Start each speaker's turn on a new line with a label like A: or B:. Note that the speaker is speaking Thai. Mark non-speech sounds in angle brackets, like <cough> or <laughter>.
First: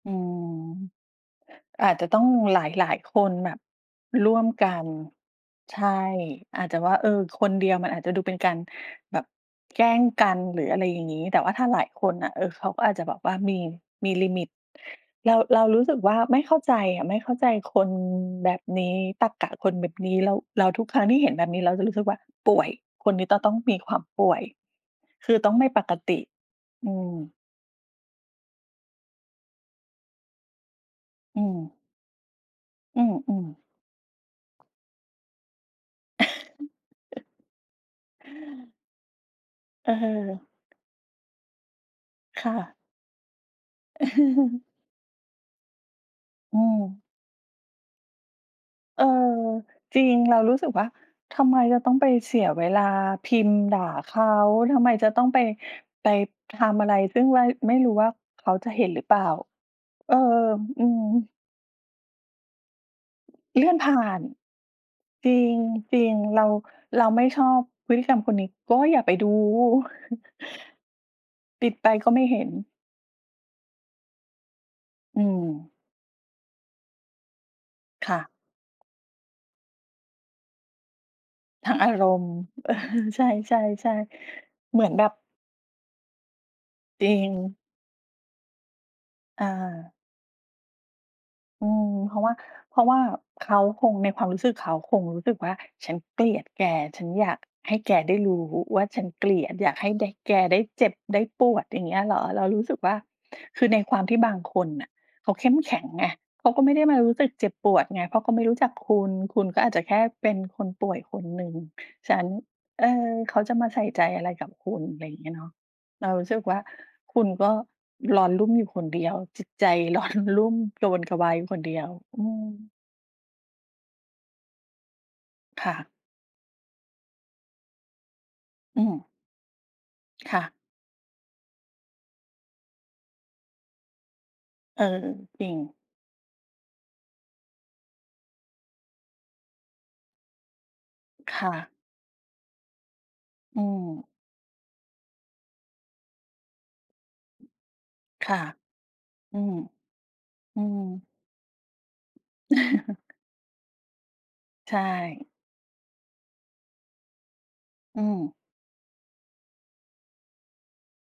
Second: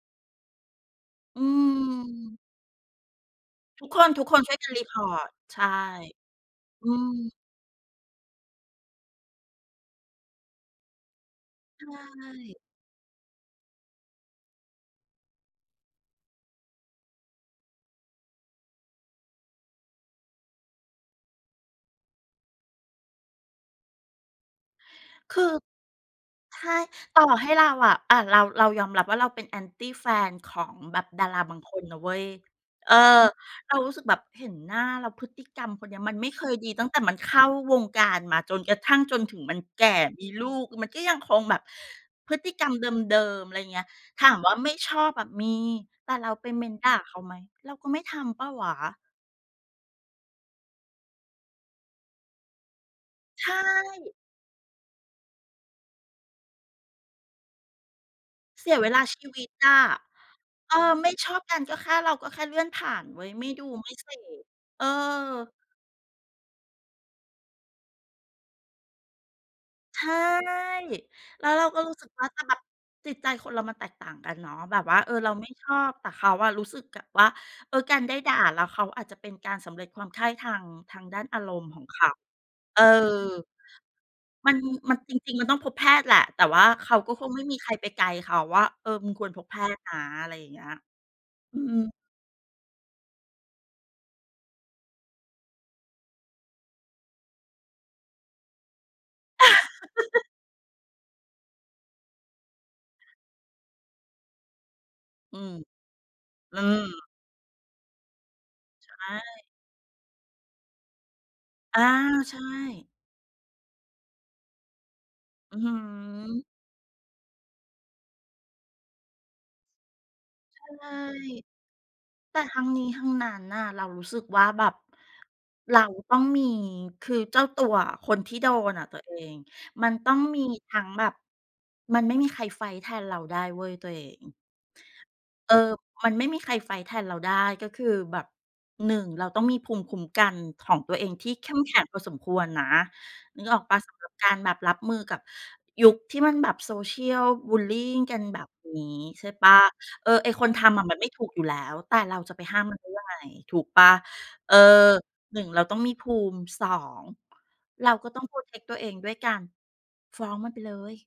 A: อืม
B: อื
A: อาจจะต้อง
B: ม
A: หลาย ๆ คนแบบ
B: ทุกคน
A: ร่ว
B: ๆ
A: ม
B: ช่วย
A: ก
B: กั
A: ั
B: น
A: น
B: report ใช่
A: ใช่ อาจจะ
B: อื
A: ว่า เออ
B: ม
A: คนเดียวมันอาจจะดูเป็นการแบบแกล้งกัน หรืออะไรอย่างงี้ แต่ว่าถ้าหล
B: ใช
A: ายคนน่ะ เออ
B: ่
A: เขาก็อาจจะแบบว่ามี มีลิมิต เรา เรารู้สึกว่าไม่เข้าใจอะ ไม่เข้าใจคนแบบนี้ ตรรกะคนแบบนี้ แล้ว แล้วทุกครั้งที่เห็นแบบนี้ เราจะรู้สึกว่าป่วย คนนี้จะต้องมีความป่วย ค
B: ค
A: ือ
B: ื
A: ต้
B: อ
A: องไม่ปกติ
B: ใช่
A: อื
B: ต่อ
A: ม
B: ให้เราอะ อ่า เรา เรายอมรับ ว่าเราเป็น Anti แฟนของแบบดาร
A: อื
B: าบางค
A: ม
B: นนะเว้ย เออ
A: อือ ๆ
B: เรารู้สึกแบบเห็นหน้าและพฤติกรรมคนเนี้ย มันไม่เคยดีตั้งแต่มัน
A: <chuckles>
B: เข้าวงการมา จนกระทั่ง จนถึงมันแก
A: อะ
B: ่
A: ฮ
B: มี
A: ะ
B: ลูก มันก็ยังคงแบบพฤ
A: ค
B: ต
A: ่
B: ิกรร
A: ะ
B: มเดิม ๆ อะไรเงี้ย ถามว่า
A: <chuckles>
B: ไม่ชอบอะมี แต่เราไป
A: อื
B: เมนต์ด่า
A: ม
B: เขาไหม? เราก็ไม่ทำเปล่าวะ
A: เออ จริง เรารู้สึกว่า ทำไมจะต้องไปเสียเวลาพิ
B: ใช
A: มพ์ด่าเข
B: ่
A: า ทำไมจะต้องไป ไปทำอะไร ซึ่งไม่ ไม่รู้ว่าเขา
B: เส
A: จ
B: ี
A: ะ
B: ย
A: เห
B: เ
A: ็
B: ว
A: น
B: ล
A: หร
B: า
A: ือเป
B: ช
A: ล่า?
B: ีวิตอะ
A: เออ
B: เออ
A: อืม
B: ไม่ชอบกันก็แค่ เราก็แค่เลื่อนผ่านเว้ย ไม่
A: เ
B: ด
A: ล
B: ู
A: ื่อนผ
B: ไม่
A: ่า
B: เส
A: น
B: พ เออ
A: จริง จริง เรา เราไม่ชอบพฤติกรรมคนนี้ก็อย่าไปดู
B: ใช่
A: <chuckles>
B: แล้วเร
A: ป
B: า
A: ิด
B: ก็
A: ไป
B: รู้ส
A: ก
B: ึ
A: ็
B: ก
A: ไม
B: ว
A: ่
B: ่า
A: เ
B: แ
A: ห
B: ต่
A: ็น
B: แบบจิตใจคนเรามันแตกต่างกันเนาะ แบบว่า เออ
A: อื
B: เราไม่ช
A: ม
B: อบ แต่เขาอะรู้สึกแบบว่า เออ การไ
A: ค
B: ด้
A: ่ะ
B: ด่า แล้วเขาอาจจะเป็นการสำเร็จความใคร่ทาง ทางด้านอารม
A: ท
B: ณ์
A: า
B: ข
A: ง
B: อ
A: อ
B: ง
A: า
B: เข
A: ร
B: า
A: มณ์ เออ
B: เออ
A: ใช่ ๆ
B: มัน
A: ๆ เหมือน
B: มัน
A: แบบ
B: จริง ๆ มันต้องพบแพทย์แหละ แต่ว่าเขา
A: จร
B: ก
A: ิ
B: ็คงไม่ม
A: ง
B: ีใครไปไกด์เขาว่า เออ มึงควรพ
A: อ
B: บแพทย์น
A: า
B: ะ อะไรอย่างเงี้ย อื
A: อืม
B: ม
A: เพราะว่า เพราะว่าเขาคง ในความรู้สึกเขาคงรู้สึกว่าฉันเกลียดแก ฉันอยากให้แกได้รู้ว่าฉันเกลียด อยากให้ได้
B: <chuckles>
A: แกได้เจ็บได้ปวด อย่างเงี้ยเหรอ? เรารู้สึกว่า คือในความที่บางคนน่ะเขา
B: อื
A: เข้
B: ม
A: มแข็งไง เขา
B: อ
A: ก
B: ื
A: ็ไม่ได้มา
B: ม
A: รู้สึกเจ็บปวดไง เพราะเขาก็ไม่รู้จักคุ
B: ใช
A: ณ คุ
B: ่
A: ณก็อาจจะแค่เป็นคนป่วยคนหนึ่ง
B: อา
A: ฉัน
B: ใช
A: เ
B: ่
A: ออ เขาจะมาใส่ใจอะไรกับคุณ อะไรอย่างเงี้ยเนาะ
B: อื้อฮื
A: เรารู้สึ
B: อ
A: กว่า คุณก็ร้อนรุ่มอยู่คนเดียว จิตใจ ร้อน รุ่ม
B: ใ
A: ก
B: ช
A: ระ
B: ่
A: วนกระวายอยู่คน
B: ๆ
A: เดียว อื
B: แต่
A: ม
B: ทั้งนี้ทั้งนั้นน่ะ เรารู้สึกว่าแบบ
A: ค่
B: เรา
A: ะ
B: ต้องมี คือเจ้าตัวอะ คนที่โดน
A: อื
B: อะตัว
A: ม
B: เอง มันต้อง
A: ค
B: ม
A: ่
B: ี
A: ะ
B: ทั้งแบบ มันไม่มีใครไฟต์แทนเราได้เว้ยตัวเอง
A: เออ จริ
B: เอ
A: ง
B: อ มันไม่มีใครไฟต์แทนเราได้ ก็คือแบบ 1 เราต้องมีภูมิคุ้มกันของตัวเองที่
A: ค
B: เข
A: ่
B: ้มแ
A: ะ
B: ข็งพอสมควรนะ นึกอ
A: อ
B: อ
A: ื
B: กเปล่า สำ
A: ม
B: หรับการแบบรับมือกับยุคที่มันแบบ Social บุลลีกัน
A: ค
B: แ
A: ่ะ
B: บบนี้ ใช่
A: อื
B: เปล่
A: ม
B: า เออ ไอ้คน
A: อ
B: ท
A: ื
B: ำอะมัน
A: ม
B: ไม่ถูกอยู่แล้ว แต่เราจะไปห้ามมันได้ยังไ
A: <chuckles>
B: ง ถูกเปล่า เออ
A: ใช่
B: 1 เราต้องมีภูมิ 2 เรา
A: อื
B: ก็ต้อง
A: ม
B: protect ตัวเองด้วยการฟ้องมันไปเลย